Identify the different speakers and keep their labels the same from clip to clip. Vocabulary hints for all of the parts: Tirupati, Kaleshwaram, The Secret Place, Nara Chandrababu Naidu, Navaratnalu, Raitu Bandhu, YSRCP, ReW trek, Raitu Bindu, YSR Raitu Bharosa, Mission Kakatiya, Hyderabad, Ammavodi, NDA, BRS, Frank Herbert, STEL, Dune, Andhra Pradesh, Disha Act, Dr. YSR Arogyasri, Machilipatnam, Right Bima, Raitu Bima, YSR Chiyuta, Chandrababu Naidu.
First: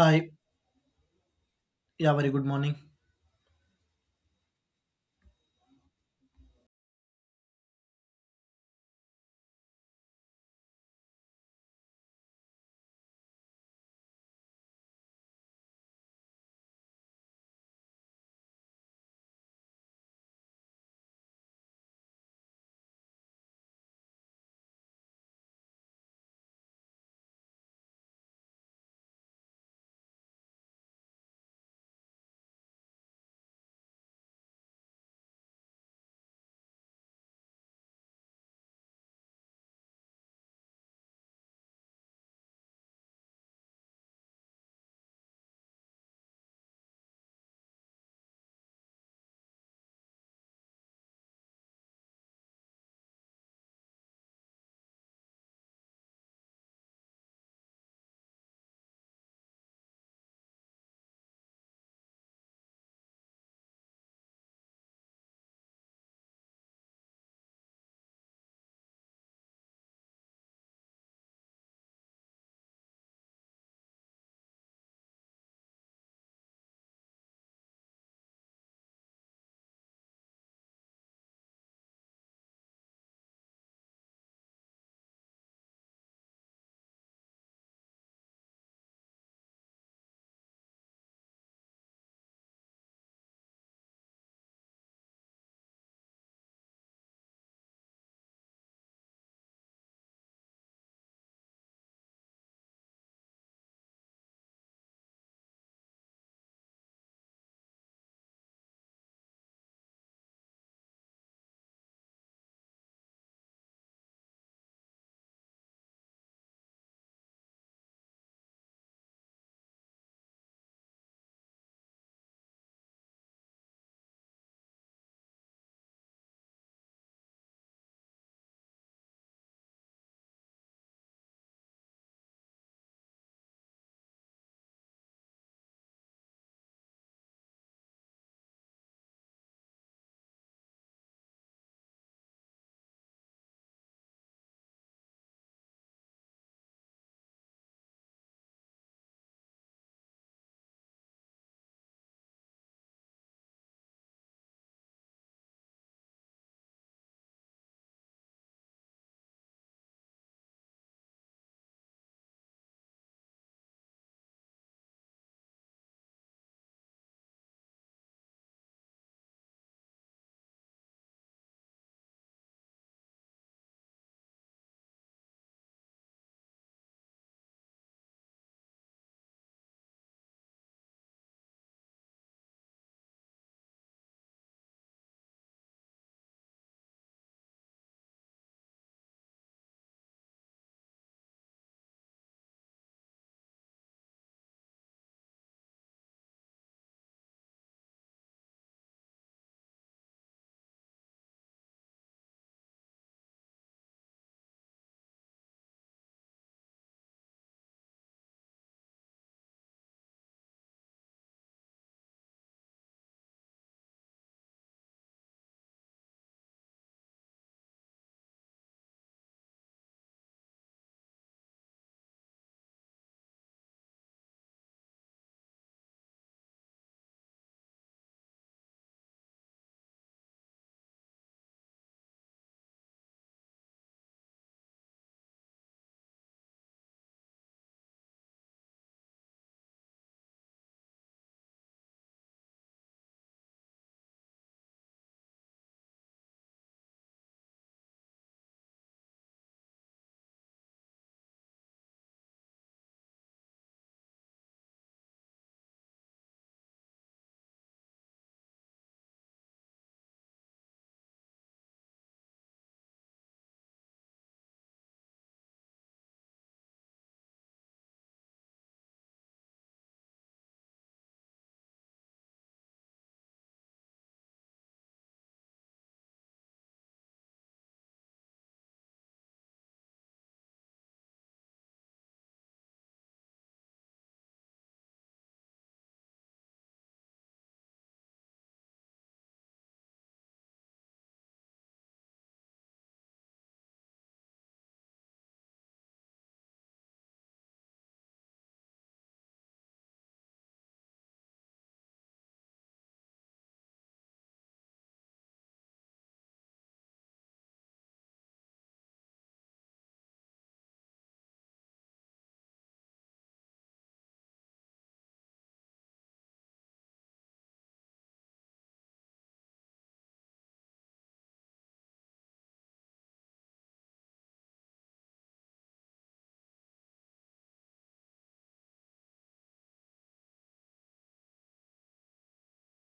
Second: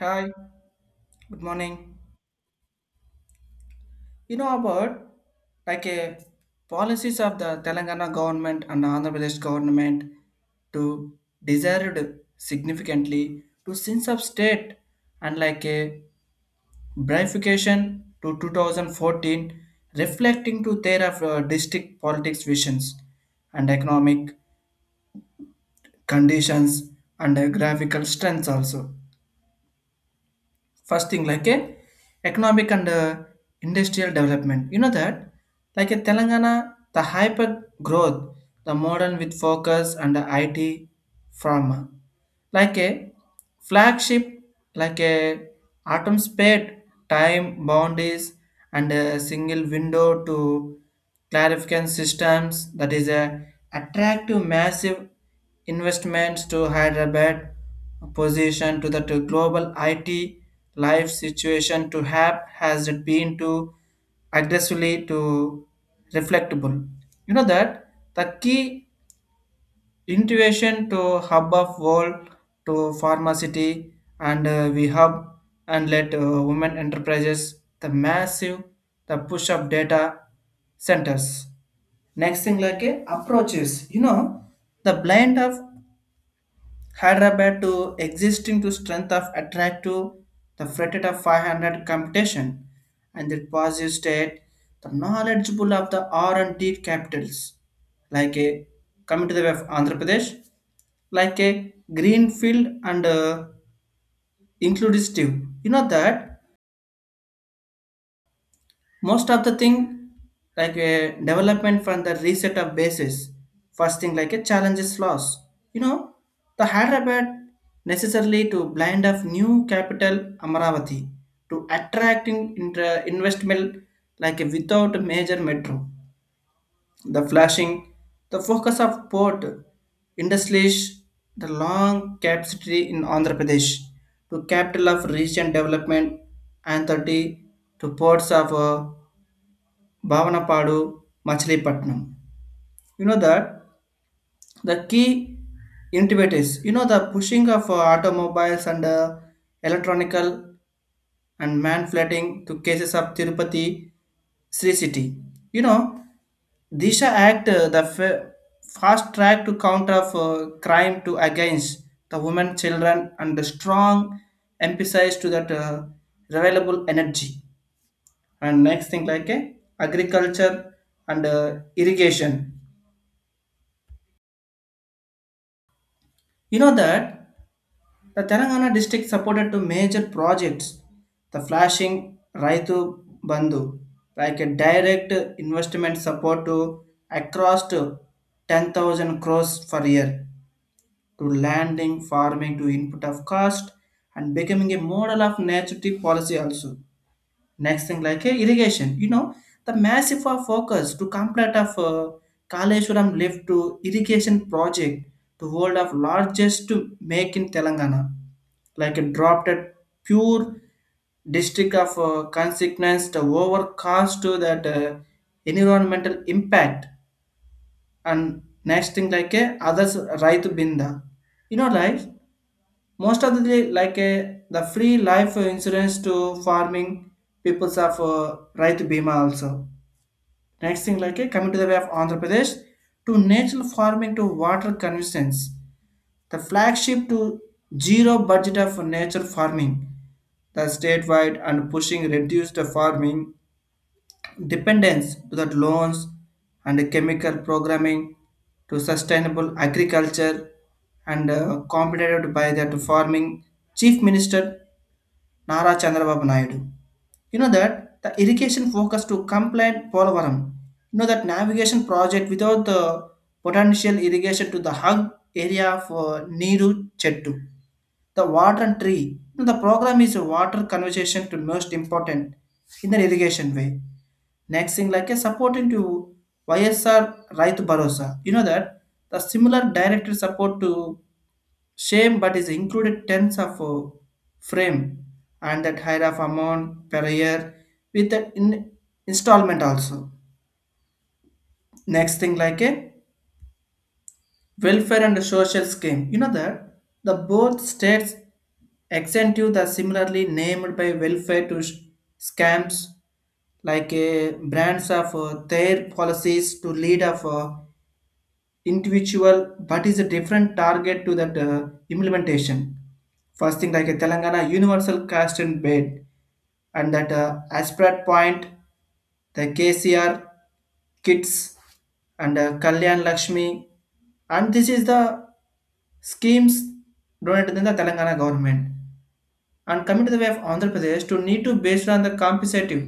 Speaker 1: Hi, good morning.
Speaker 2: yeah, very good morning.
Speaker 1: You know about like a policies of the Telangana government and Andhra Pradesh government to desired significantly to since of state and like a bifurcation to 2014 reflecting to their of district politics visions and economic conditions and graphical strengths also. First thing like a economic and industrial development, you know that like a telangana the hyper growth, the modern with focus and the it pharma like a flagship, like a atom spade, time boundaries, and a single window to clarification systems, that is a attractive massive investments to Hyderabad position to that global IT life situation to have has it been to aggressively to reflectable. You know that the key intuition to hub of world to pharmacity and we hub and let women enterprises the massive the push of data centers. Next thing like approaches, you know the blend of hyderabad to existing to strength of attractive the fretted of 500 computation and the positive state, the knowledgeable of the r&d capitals, like coming to the way of andhra pradesh like a green field and inclusive, you know that most of the thing like a development from the reset of basis. First thing like a challenges loss, you know the hyderabad necessarily to blind of new capital amaravati to attracting investment like a without major metro the flashing, the focus of port industries, the long capacity in Andhra Pradesh to capital of region development and 30 to ports of Bhavanapadu, Machilipatnam. You know that the key innovators, you know the pushing of automobiles and electronical and man-flatting to cases of Tirupati Sri City. You know, Disha Act, fast track to counter of crime to against the women, children, and the strong emphasis to that renewable energy. And next thing like agriculture and irrigation. You know that the Telangana district supported two major projects, the flashing Raitu Bandhu, like a direct investment support to across to 10,000 crores per year to landing, farming to input of cost and becoming a model of native policy also. Next thing like a irrigation, you know, the massive of focus to complete of Kaleshwaram lift to irrigation project, the world of largest to make in Telangana, like a dropped at pure district of consequence the over cost to that environmental impact. And next thing like a others right binda, you know right, most of the like a, the free life insurance to farming peoples of Raitu Bima also. Next thing like a, coming to the way of Andhra Pradesh to natural farming to water convenience, the flagship to zero budget of nature farming, the statewide and pushing reduce the farming dependence to the loans and the chemical programming to sustainable agriculture and completed by that farming chief minister Nara Chandrababu Naidu. You know that the irrigation focus to complaint Polavaram. You know that navigation project without the potential irrigation to the hug area for Niru Chettu. The water and tree. You know, the program is a water conservation to most important in the irrigation way. Next thing like a supporting to YSR Raitu Bharosa. You know that the similar direct support to Shame, but is included tens of frame and that higher of amount per year with the in installment also. Next thing like a welfare and social scheme. You know that the both states incentive the similarly named by welfare to scams like a brands of their policies to lead of individual but is a different target to that implementation. First thing like a telangana universal caste and bed and that aspirate point, the kcr kits and kalyan lakshmi, and this is the schemes donated in the Telangana government. And coming to the way of andhra pradesh to need to based on the compensative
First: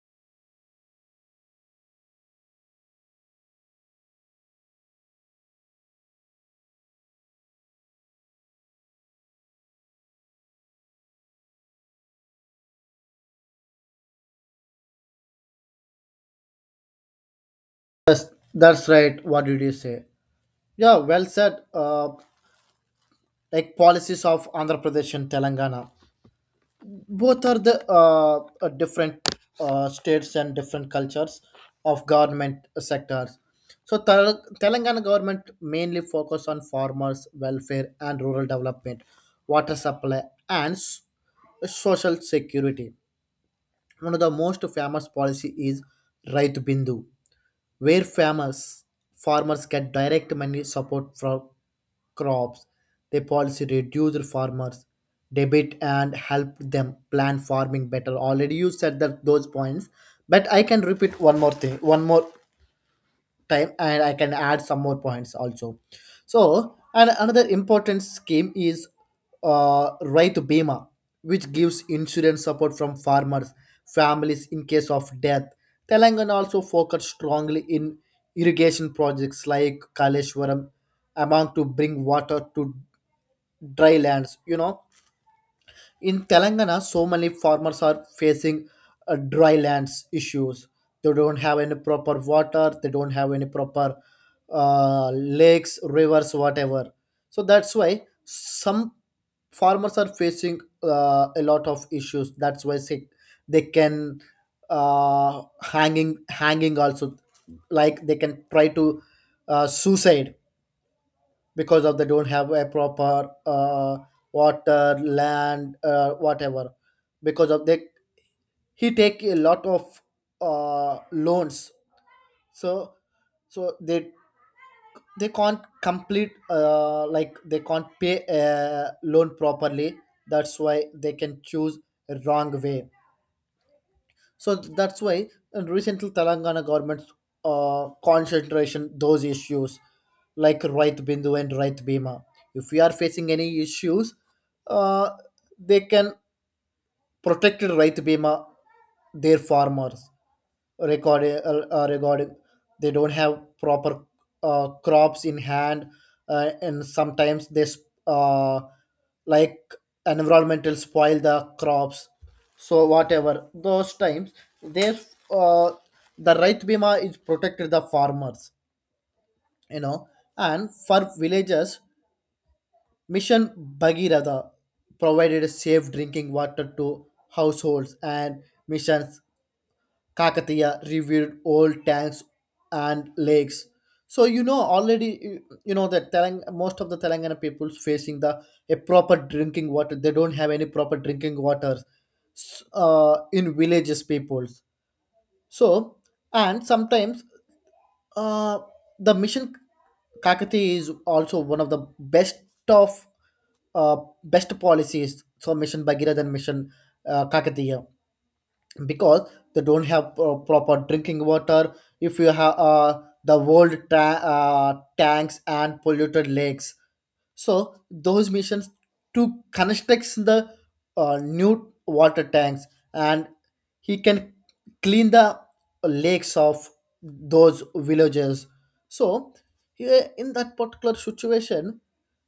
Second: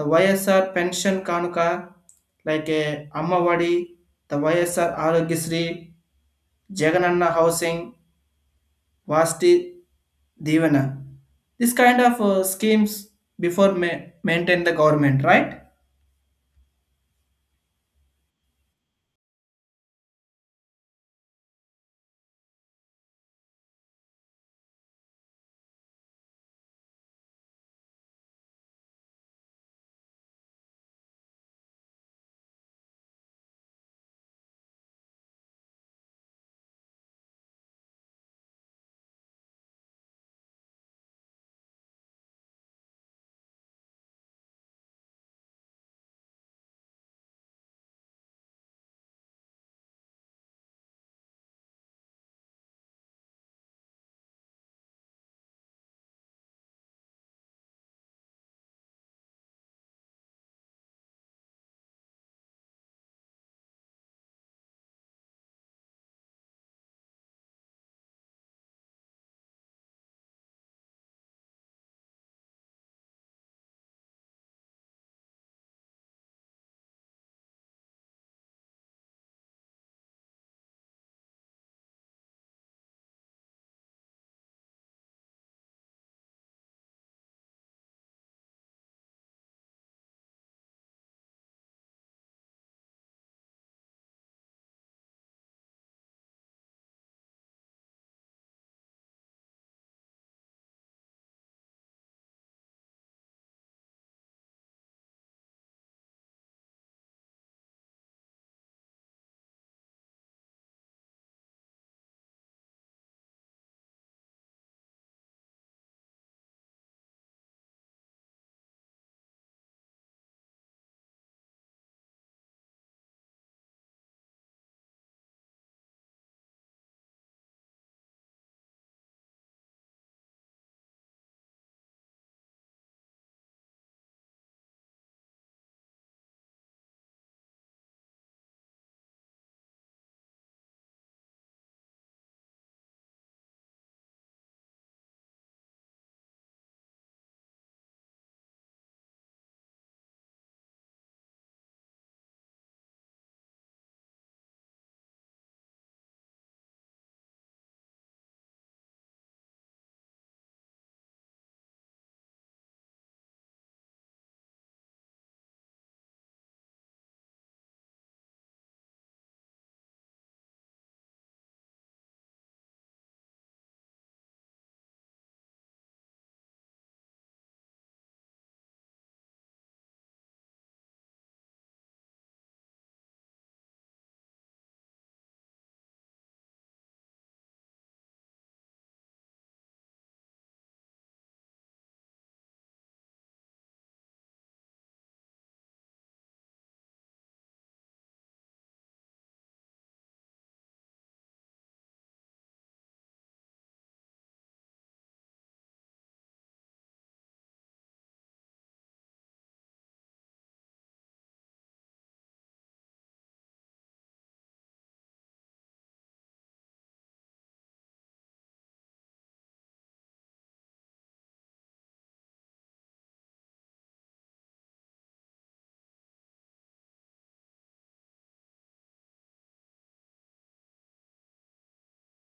Speaker 1: the YSR pension కానుక like a Ammavodi the YSR Aarogyasri Jagananna housing Vasathi Deevena, this kind of schemes before ma- maintain the government right.
Speaker 2: Yes, that's right. What did you say? Yeah, well said. Like policies of Andhra Pradesh and Telangana, both are the different states and different cultures of government sectors. So Telangana government mainly focus on farmers' welfare and rural development, water supply, and social security. One of the most famous policy is Raitu Bindu, where farmers get direct money support for crops. The policy reduces farmers' debit and help them plan farming better. Already you said that those points, but I can repeat one more thing, one more time, and I can add some more points also. So, and another important scheme is Right Bima, which gives insurance support from farmers, families in case of death. Telangana also focused strongly in irrigation projects like Kaleshwaram, among to bring water to dry lands. You know, in Telangana, so many farmers are facing dry lands issues. They don't have any proper water. They don't have any proper lakes, rivers, whatever. So that's why some farmers are facing a lot of issues. That's why say, they can hanging also, like they can try to suicide, because of they don't have a proper water land, whatever, because of they he take a lot of loans, so so they can't complete, like they can't pay a loan properly. That's why they can choose a wrong way. So that's why recently Telangana government's concentration those issues like right bindu and right bima. If we are facing any issues, uh, they can protect right bima their farmers record regarding they don't have proper crops in hand, and sometimes this uh, like environmental spoil the crops, so whatever those times they uh, the right bima is protected the farmers, you know. And for villagers, mission bhagirada provided safe drinking water to households, and missions Kakatiya reviewed old tanks and lakes. So you know, already you know that most of the Telangana people's facing the a proper drinking water. They don't have any proper drinking water in villages peoples. So and sometimes uh, the mission Kakati is also one of the best of uh, best policies. So mission Bagheera than mission Kakatiya, because they don't have proper drinking water. If you have the old tanks and polluted lakes, so those missions to construct the new water tanks, and he can clean the lakes of those villages. So here in that particular situation,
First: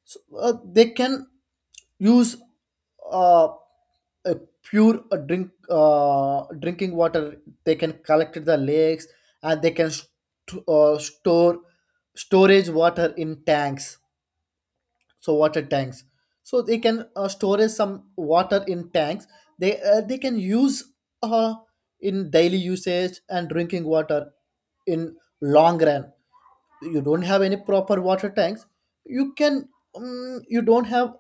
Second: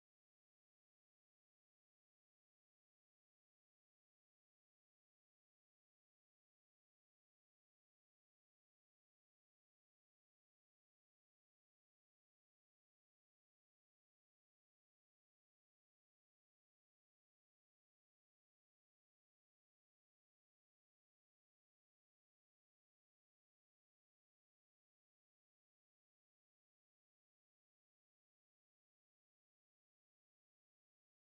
Speaker 2: so, they can use uh, a pure drinking water. They can collect at the lakes, and they can store storage water in tanks. So water tanks, so they can storage some water in tanks. They can use uh, in daily usage and drinking water. In long run, you don't have any proper water tanks, you can you don't have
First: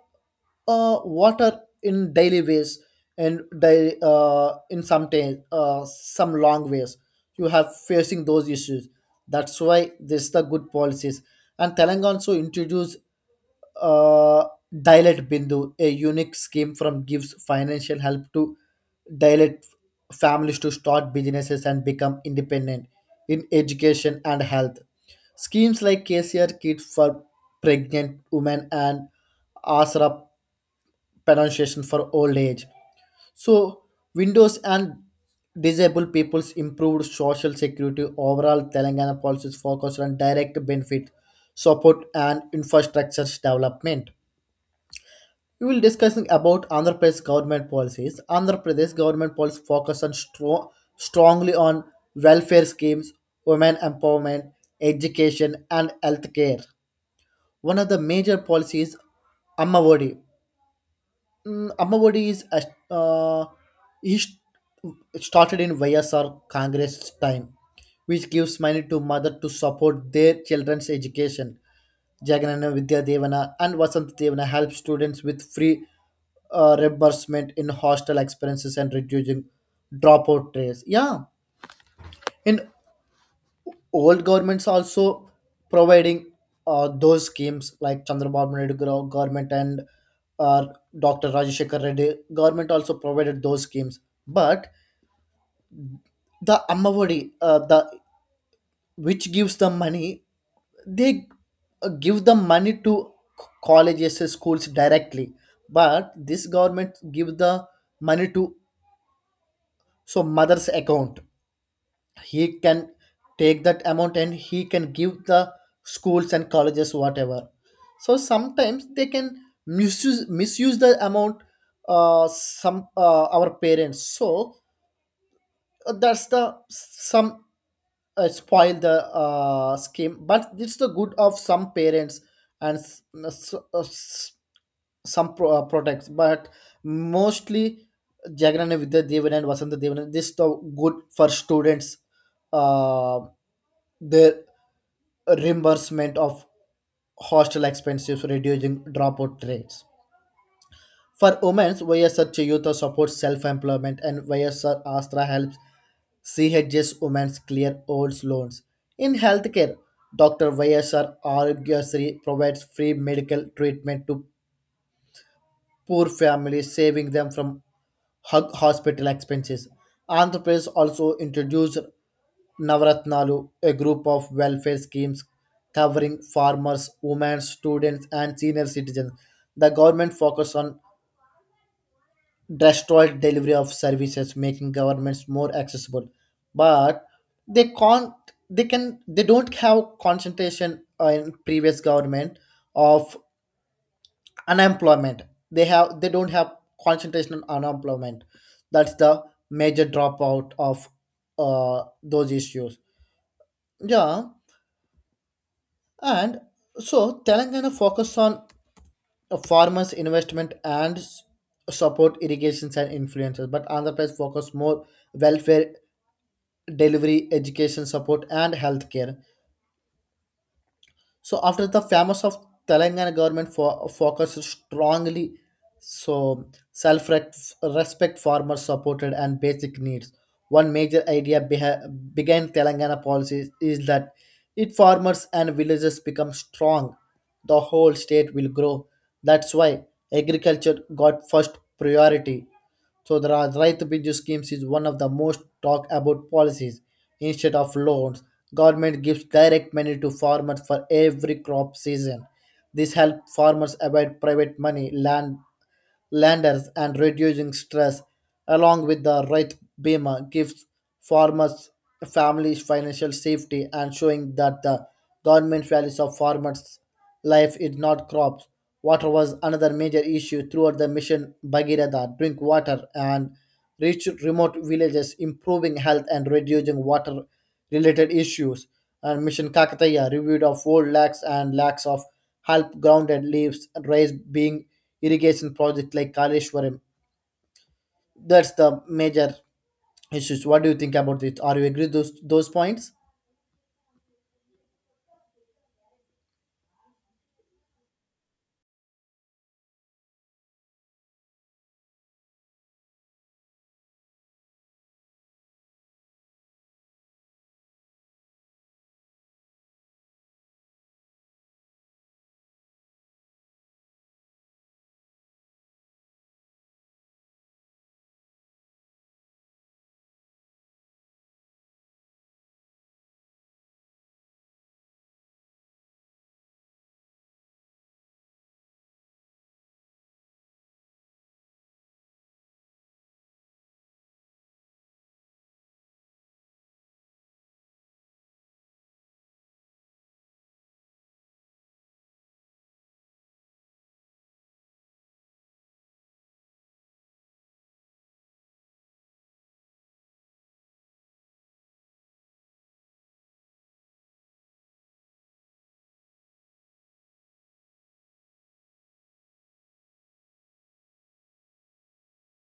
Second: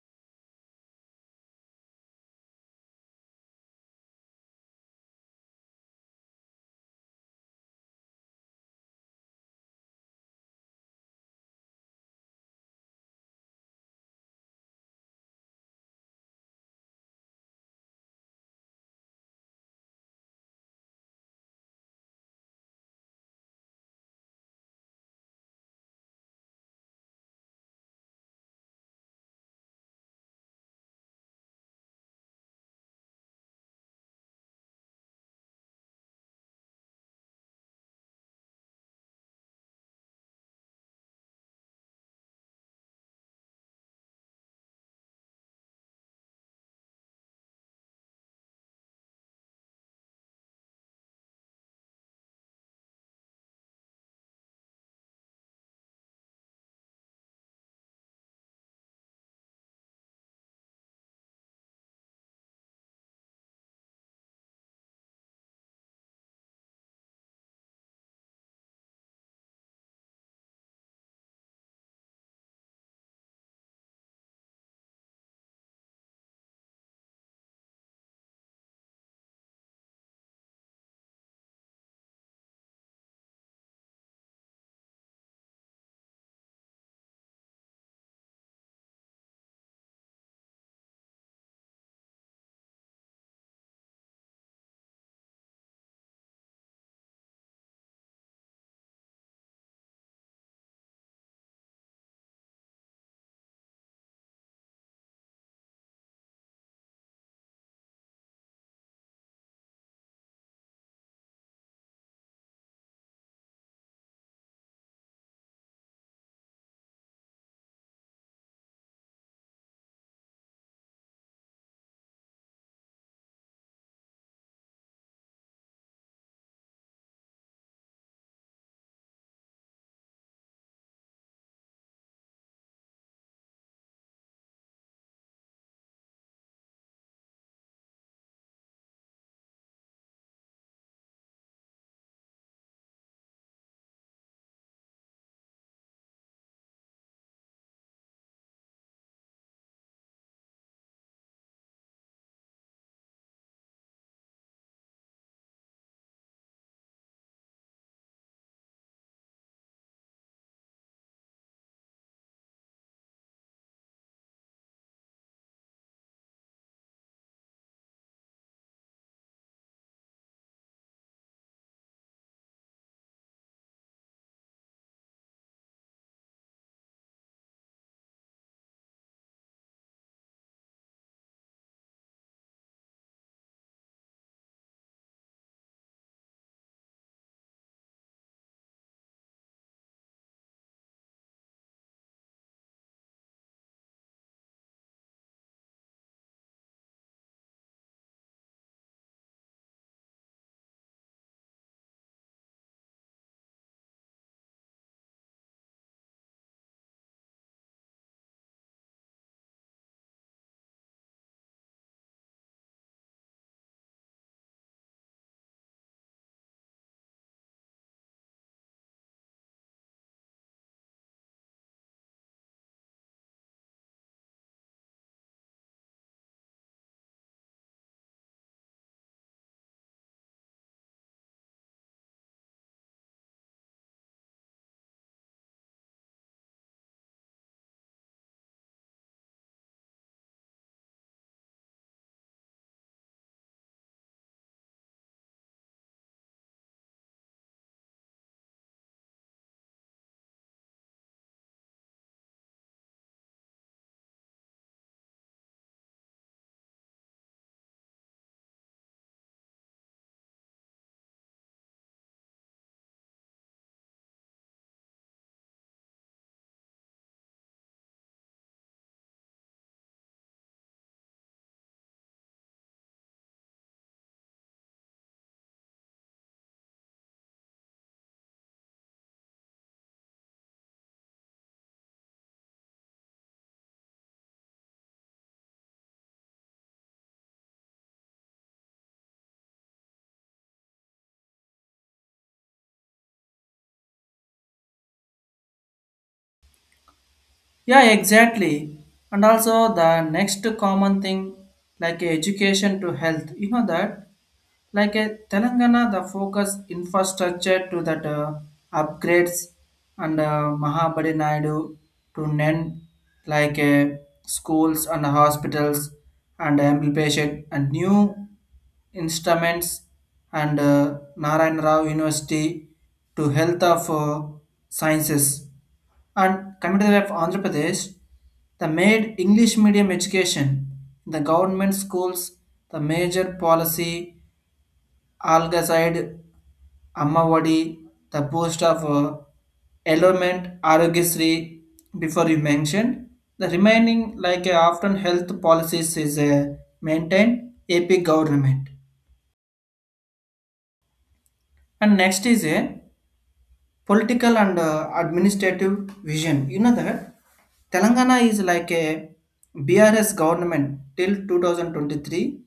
Speaker 2: water in daily ways, and in some days some long ways you have facing those issues. That's why this is the good policies. And telangana also introduced uh, dilate bindu, a unique scheme from gives financial help to dilate families to start businesses and become independent. In education and health, schemes like kcr kids for pregnant women, and asra pronunciation for old age. So, Windows and disabled people's improved social security. Overall, Telangana policies focused on direct benefit, support, and infrastructure development. We will discussing about Andhra Pradesh government policies. Andhra Pradesh government policies focus on strongly on welfare schemes, women empowerment, education, and healthcare. One of the major policies Amma Odi. Mm, Ammavodi is uh, he st- started in YSR Congress time, which gives money to mother to support their children's education. Jaganana Vidya Devana and Vasant Devana help students with free reimbursement in hostel expenses and reducing dropout rates. Yeah, in old governments also providing those schemes, like Chandrababu Naidu government, and uh, Dr. Rajeshekar Reddy government also provided those schemes. But the Ammavodi, the which gives the money, they give the money to colleges and schools directly. But this government give the money to so mother's account. He can take that amount and he can give the schools and colleges whatever. So sometimes they can misuse the amount, some our parents, so that's the some spoil the scheme, but it's the good of some parents and products. But mostly Jagran Vidya Devan and Vasanta Devan, this is the good for students. Uh, the reimbursement of hostel expenses, reducing dropout rates. For women, YSR Chiyuta supports self-employment, and YSR Astra helps CHS women clear old loans. In healthcare, Dr. YSR Arogyasri provides free medical treatment to poor families, saving them from hospital expenses. Andhra Pradesh also introduced Navaratnalu, a group of welfare schemes covering farmers, women, students, and senior citizens. The government focused on destroyed delivery of services, making governments more accessible. But they can't, they can, they don't have concentration in previous government of unemployment. They have, they don't have concentration on unemployment. That's the major dropout of those issues, yeah. And so telangana focus on farmers investment and support irrigations and influences, but andhra pradesh focus more welfare delivery, education support, and healthcare. So after the famous of Telangana government focused strongly, so self respect farmers supported and basic needs. One major idea behind Telangana policies is that if farmers and villages become strong, the whole state will grow. That's why agriculture got first priority. So the Raita Bindu schemes is one of the most talked about policies. Instead of loans, government gives direct money to farmers for every crop season. This helps farmers avoid private money, land landers, and reducing stress. Along with the right bima gives farmers families financial safety and showing that the government values of farmers life is not crops. Water was another major issue throughout the mission bhagirath drink water and reach remote villages, improving health and reducing water related issues. And Mission Kakataya reviewed of 4 lakhs and lakhs of help grounded leaves raised being irrigation project like Kaleshwaram. That's the major issues. What do you think about it? Are you agree those points?
Speaker 1: Yeah, exactly. And also the next common thing like education to health, you know that like a Telangana, the focus infrastructure to that upgrades and Mahabadi Naidu to NEN, like schools and hospitals and implementation and new instruments and Narayan Rao University to health of sciences. And coming to the of Andhra Pradesh, the made English medium education, the government schools, the major policy Alga side, Ammavadi, the post of Element Arogisri, before you mentioned. The remaining, like often health policies, is maintained AP government. And next is a political and administrative vision. You know that Telangana is like a BRS government till 2023.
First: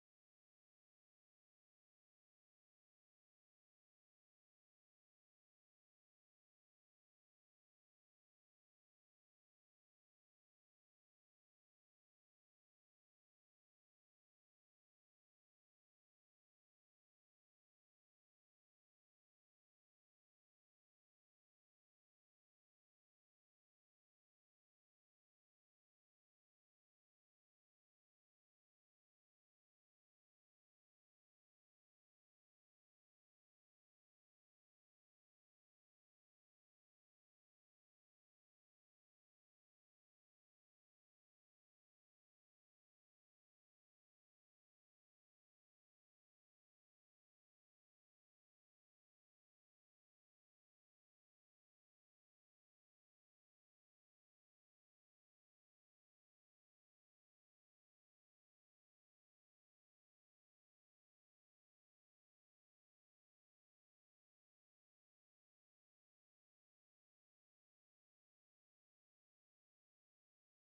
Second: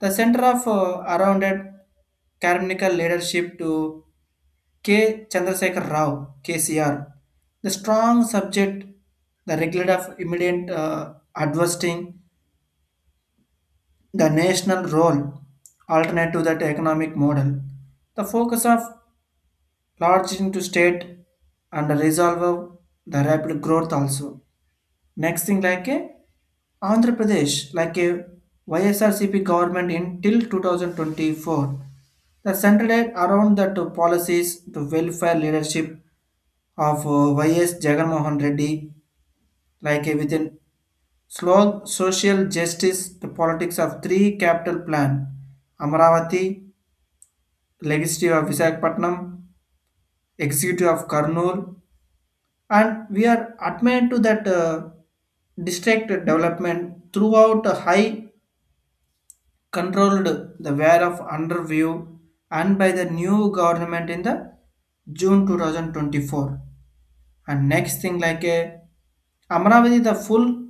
Speaker 1: The center of arounded Karmical leadership to K. Chandrasekhar Rao, KCR, the strong subject, the regulator of immediate adversing the national role, alternate to that economic model, the focus of large into state and the resolve of the rapid growth also. Next thing like a Andhra Pradesh, like a YSRCP government in till 2024, the centered around the 2 policies, the welfare leadership of YS Jagannathan Reddy, like a within slow social justice, the politics of 3 capital plan, Amaravati, legislative of Visakhapatnam, executive of Karnool, and we are admired to that district development throughout a high controlled the wear of underview and by the new government in the June 2024. And next thing like a Amravati the full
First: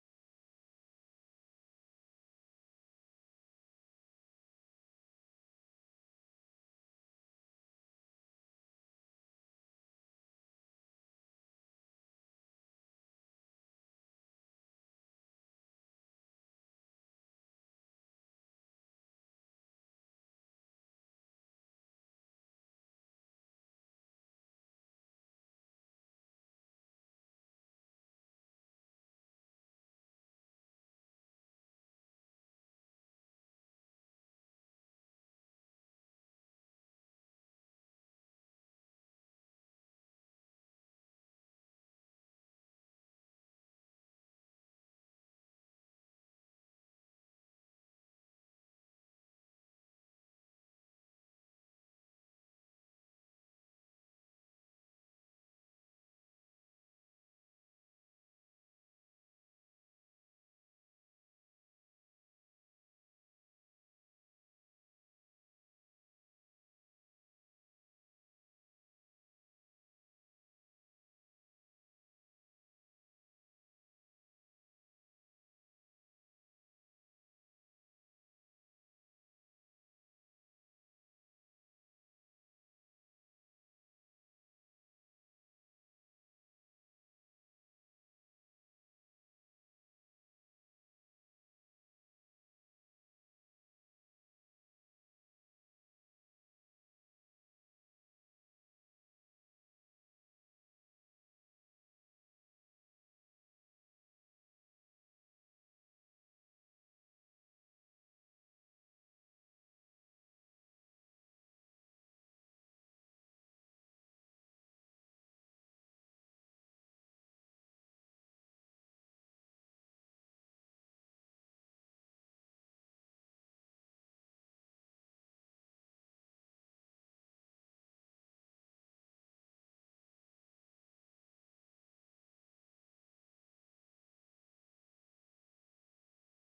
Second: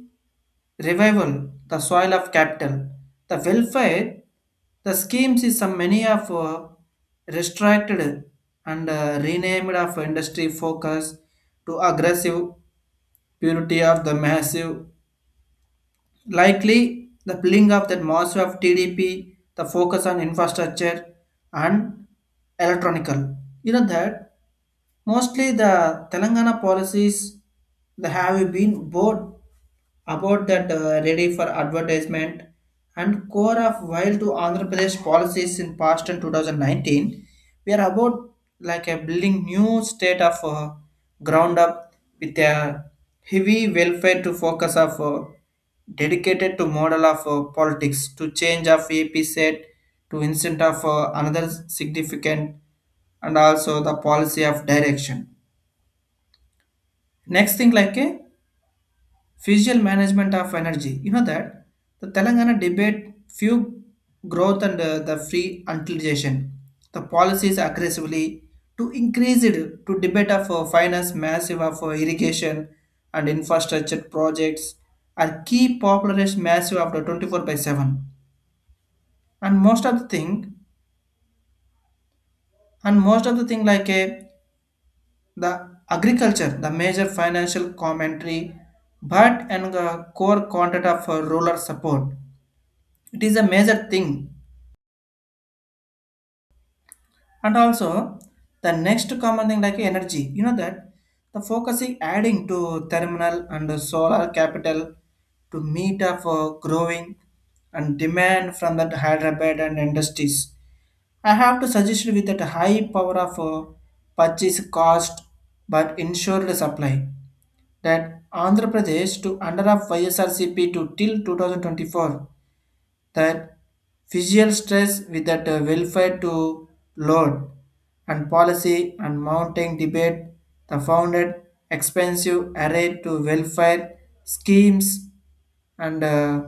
Speaker 1: revival, the soil of capital, the welfare, the schemes is some many of restricted and renamed of industry focus to aggressive purity of the massive, likely the billing of that massive of TDP, the focus on infrastructure and electronical. You know that mostly the Telangana policies they have been bored about that ready for advertisement and core of while to Andhra Pradesh policies in past and 2019, we are about like a building new state of ground up with a heavy welfare to focus of dedicated to model of politics to change of AP set to instant of another significant and also the policy of direction. Next thing like a physical management of energy. You know that the Telangana debate few growth and the free utilization. The policies aggressively to increase it to debate of finance massive of irrigation and infrastructure projects are key populist massive of the 24 by 7 and most of the thing like a the agriculture the major financial commentary but and the core content of rural support, it is a major thing. And also the next common thing like energy, you know that the focusing adding to terminal and the solar capital to meet up for growing and demand from the hyderabad and industries. I have to suggest you with that high power of purchase cost but insured supply that andhra pradesh to under of ysrcp to till 2024, that visual stress with that welfare to load and policy and mounting debate the founded expensive array to welfare schemes and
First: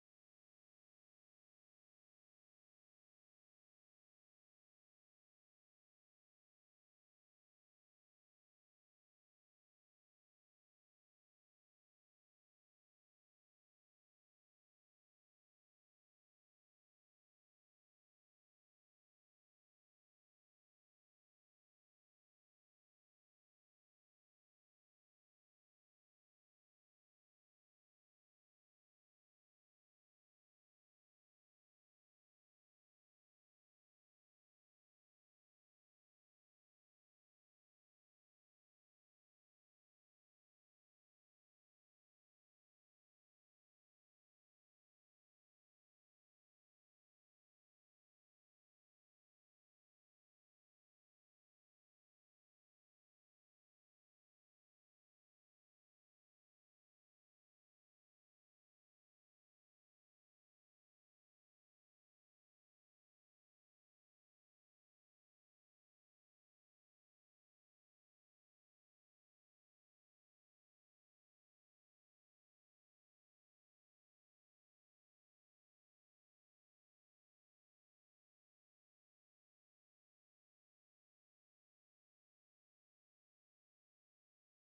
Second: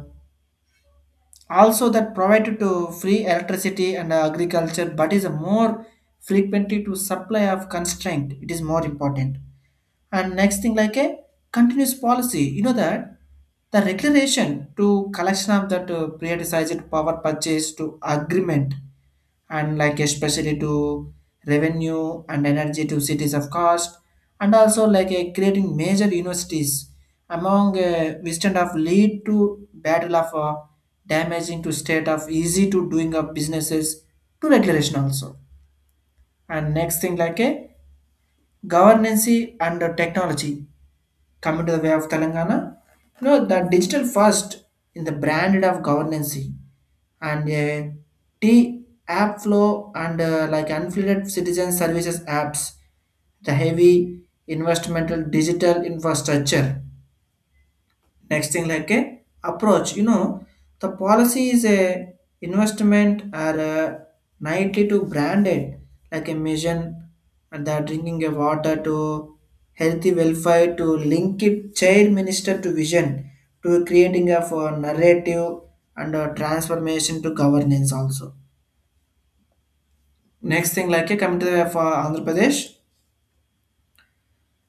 Speaker 1: also that provided to free electricity and agriculture but is a more frequently to supply of constraint, it is more important. And next thing like a continuous policy, you know that the declaration to collection of that privatized power purchase to agreement and like especially to revenue and energy to cities of cost and also like a creating major universities among wisdom of lead to battle of damaging to state of easy to doing of businesses to regulation also. And next thing like a governance and technology, coming to the way of Telangana, you know, the digital first in the branded of governance and T app flow and like unfiltered citizen services apps, the heavy investmental digital infrastructure. Next thing like a approach, you know the policy is a investment or a nightly to branded like a mission and they drinking a water to healthy welfare to link it child minister to vision to creating a for narrative and a transformation to governance also. Next thing like a coming to the for andhra pradesh,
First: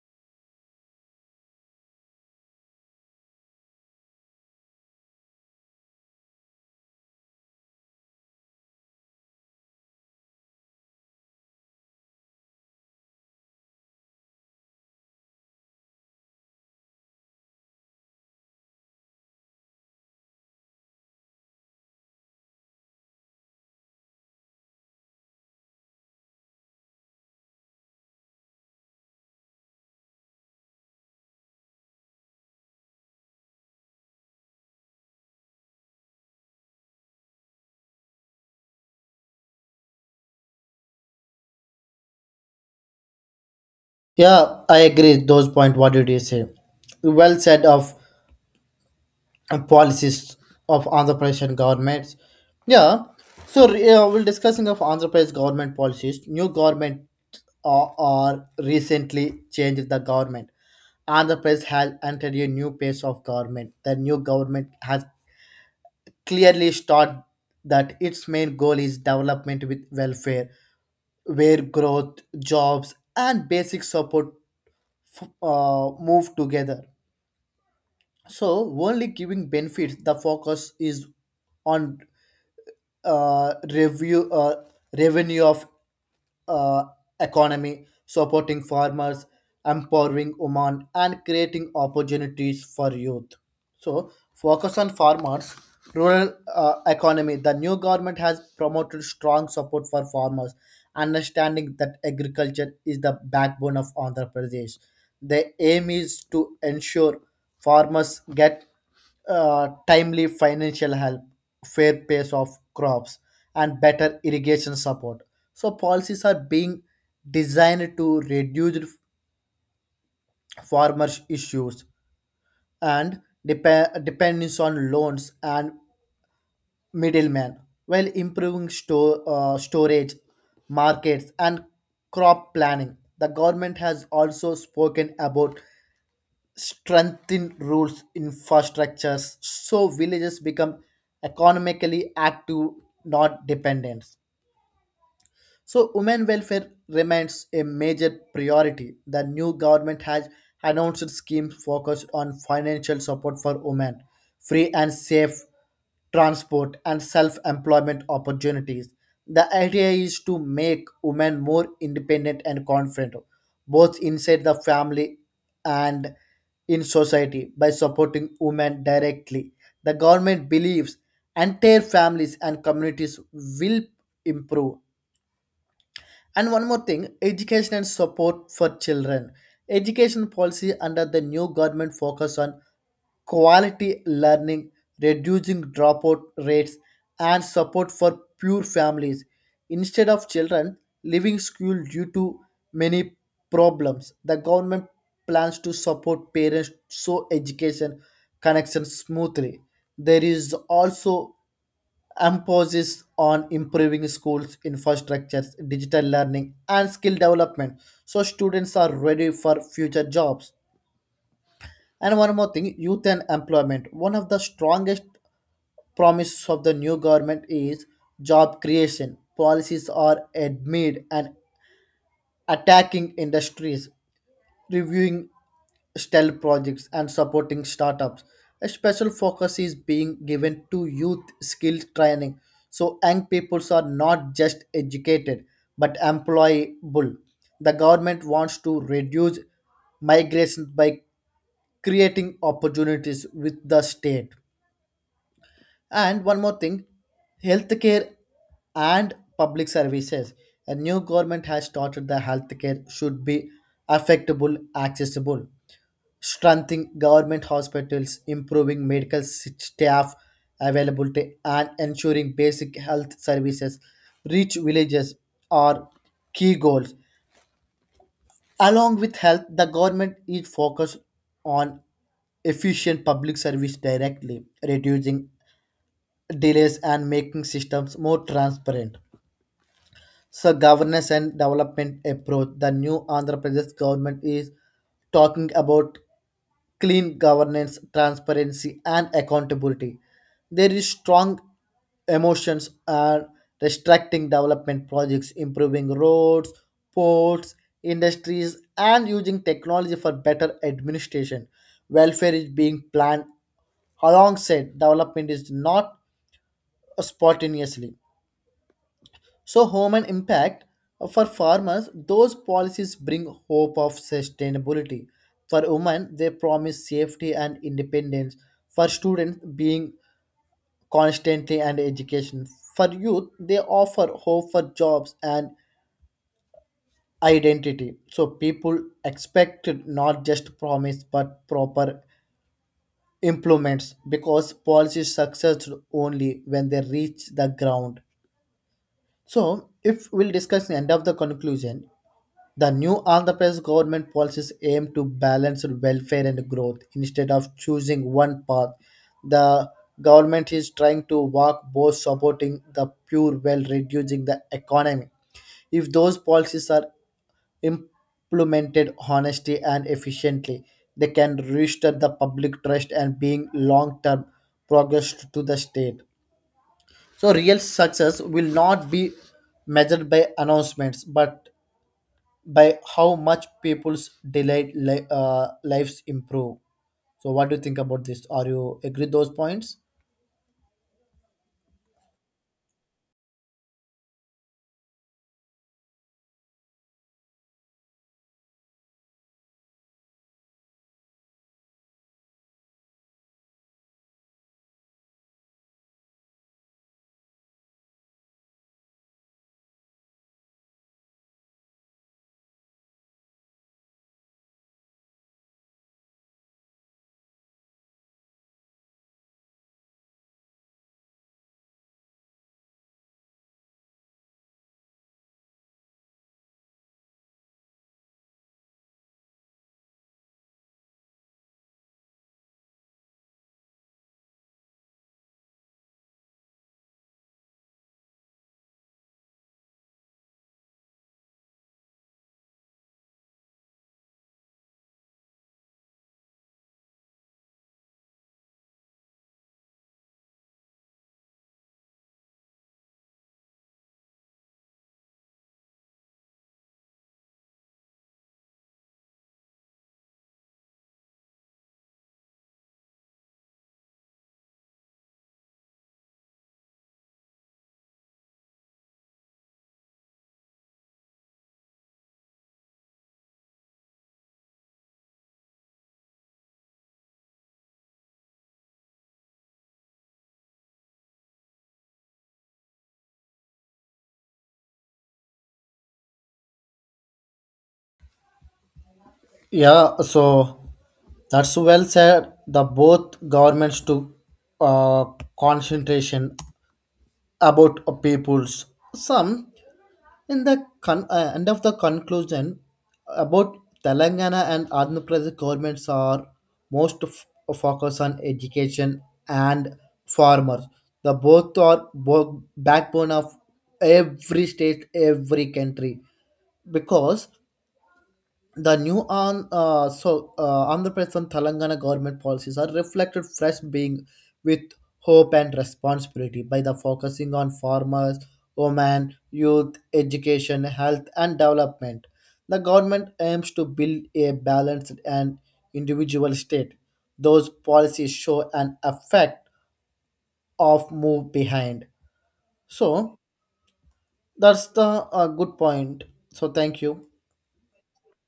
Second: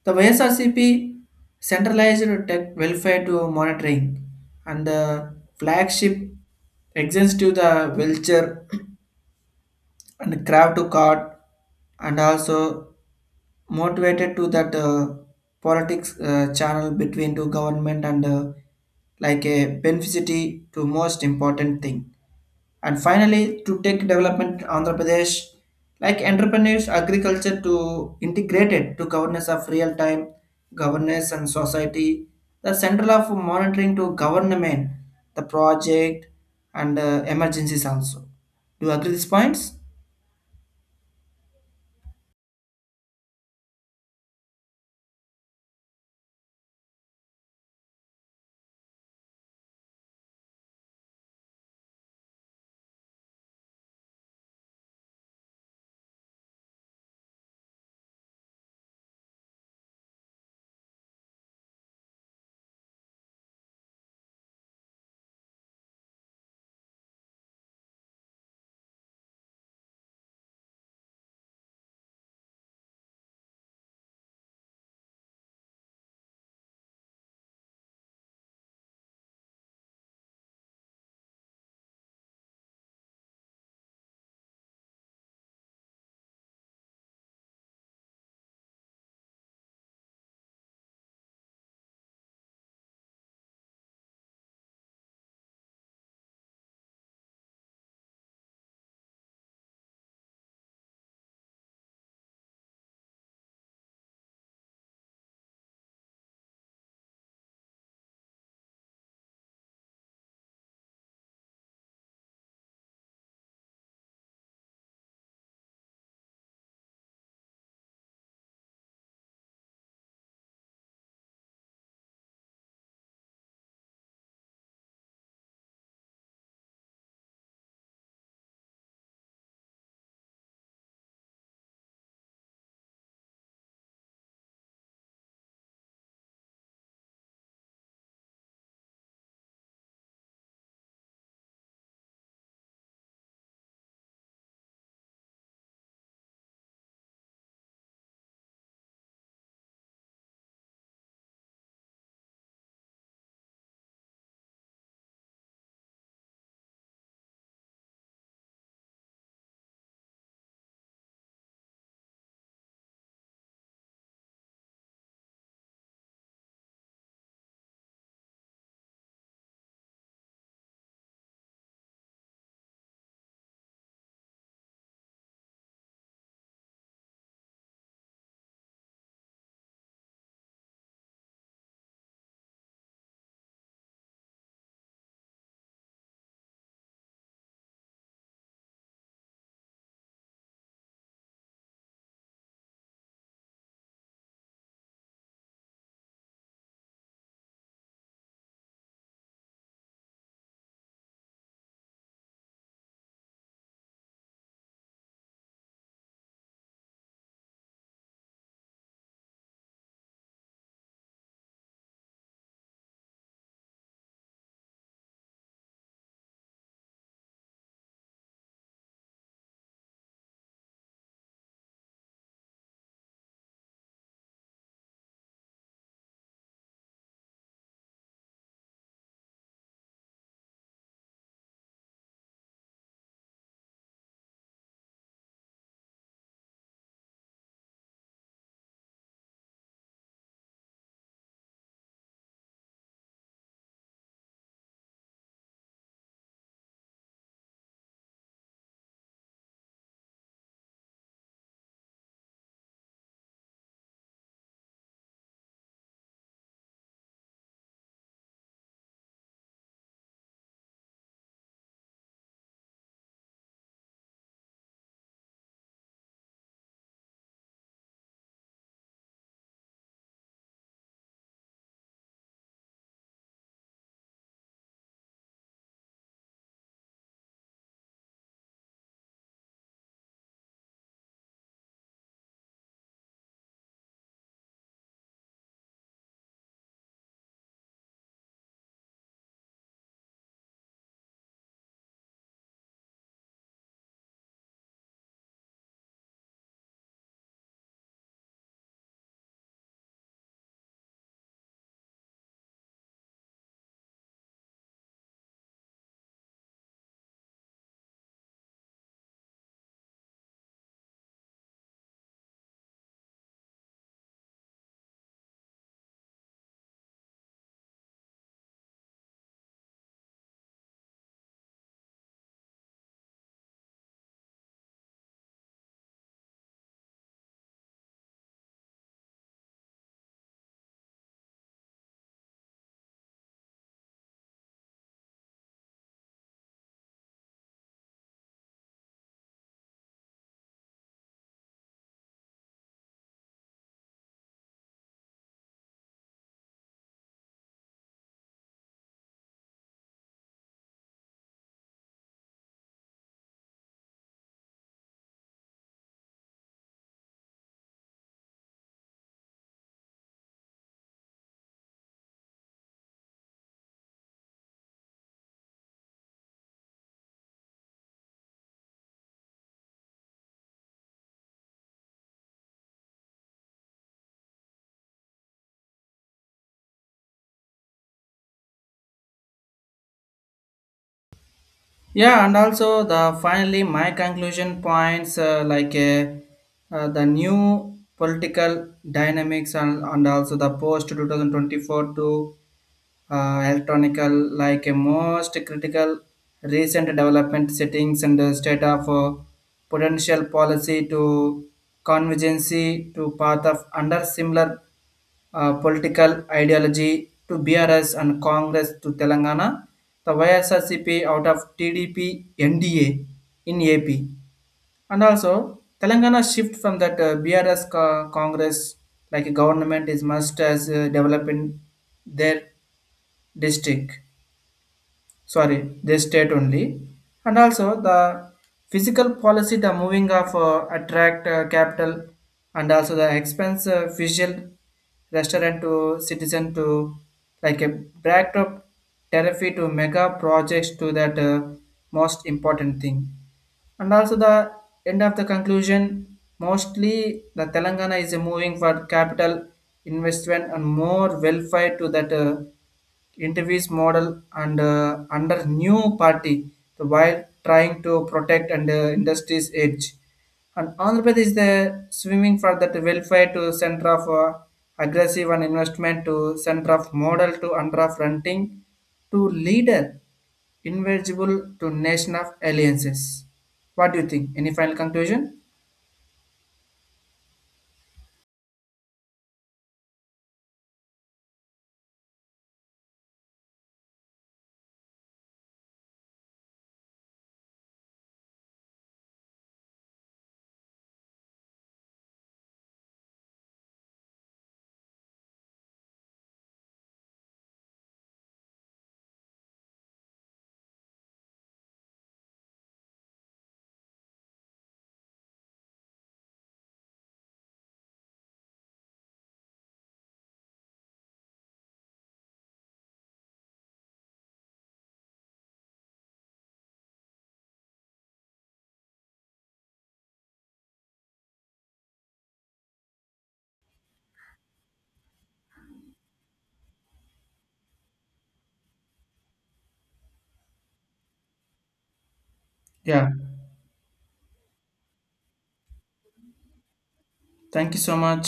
Speaker 1: the YSRCP centralized tech welfare to monitoring and the flagship extends to the wheelchair and crowd to card and also motivated to that politics channel between to government and like a beneficiary to most important thing. And finally, to take development, Andhra Pradesh, like entrepreneurs, agriculture to integrated to governance of real time governance and society, the central of monitoring to government, the project, and emergencies also. Do you agree these points?
Speaker 2: Yeah, I agree those point. What did you say? Well said of and policies of Andhra Pradesh and governments. Yeah, so we're discussing of Andhra Pradesh government policies. New government or recently changed the government. Andhra Pradesh has entered a new phase of government. The new government has clearly stated that its main goal is development with welfare, where growth, jobs, and basic support move together. So, only giving benefits, the focus is on review revenue of uh, economy, supporting farmers, empowering women, and creating opportunities for youth. So, focus on farmers, rural economy. The new government has promoted strong support for farmers, understanding that agriculture is the backbone of Andhra Pradesh. The aim is to ensure farmers get timely financial help, fair pace of crops, and better irrigation support. So policies are being designed to reduce farmers' issues and dependence on loans and middlemen, while improving store storage, markets, and crop planning. The government has also spoken about strengthen rules infrastructures so villages become economically active, not dependent. So, women welfare remains a major priority. The new government has announced schemes focused on financial support for women, free and safe transport, and self employment opportunities. The idea is to make women more independent and confident, both inside the family and in society, by supporting women directly. The government believes entire families and communities will improve. And one more thing, education and support for children. Education policy under the new government focus on quality learning, reducing dropout rates, and support for poor families, instead of children leaving school due to many problems. The government plans to support parents so education connects smoothly. There is also emphasis on improving schools infrastructures, digital learning, and skill development, so students are ready for future jobs. And one more thing, youth and employment. One of the strongest promises of the new government is job creation. Policies are amid and attacking industries, reviewing STEL projects and supporting startups. A special focus is being given to youth skills training, so young peoples are not just educated but employable. The government wants to reduce migration by creating opportunities with the state. And one more thing, healthcare and public services. A new government has started the healthcare should be affectable, accessible. Strengthening government hospitals, improving medical staff availability, and ensuring basic health services reach villages are key goals. Along with health, the government is focused on efficient public service directly, reducing delays and making systems more transparent. So governance and development approach. The new Andhra Pradesh government is talking about clean governance, transparency, and accountability. There is strong emotions are restricting development projects, improving roads, ports, industries, and using technology for better administration. Welfare is being planned alongside development, is not spontaneously. So, home and impact for farmers, those policies bring hope of sustainability. For women, they promise safety and independence. For students, being constantly and education. For youth, they offer hope for jobs and identity. So, people expect not just promise but proper implements, because policies success only when they reach the ground. So, if we'll discuss the end of the conclusion, the new Andhra Pradesh government policies aim to balance welfare and growth instead of choosing one path. The government is trying to walk both, supporting the poor while reducing the economy. If those policies are implemented honestly and efficiently, they can restore the public trust and bring long-term progress to the state. So real success will not be measured by announcements but by how much people's delayed lives improve. So, what do you think about this? Are you agree those points?
Speaker 1: Yeah, and also the finally my conclusion points the new political dynamics and also the post 2024 to electronical like a most critical recent development settings and the state of potential policy to convergency to path of under similar political ideology to BRS and Congress to Telangana, the YSRCP out of TDP NDA in AP. And also, Telangana shift from that Congress like government is must as developing their district sorry the state only. And also the physical policy the moving of attract capital and also the expense visual restaurant to citizen to like a backdrop therapy to mega projects to that most important thing. And also the end of the conclusion, mostly the telangana is moving for capital investment and more welfare to that interviews model and under new party, the while trying to protect and industry's edge. And andhra pradesh is the swimming for that welfare to center of aggressive and investment to center of model to under of renting to leader invaluable to nation of alliances. What do you think? Any final conclusion?
Speaker 2: Yeah, so that's well said. The both governments to uh, concentration about a peoples. Some in the end of the conclusion about Telangana and Andhra Pradesh governments are most focused on education and farmers. The both are backbone of every state, every country. Because the new on so Andhra Pradesh and Telangana government policies are reflected fresh being with hope and responsibility by the focusing on farmers, women, youth, education, health, and development. The government aims to build a balanced and individual state. Those policies show an effect of move behind.
Speaker 1: Yeah.
Speaker 2: So that's the good point. So thank you.
Speaker 1: Thank you so much.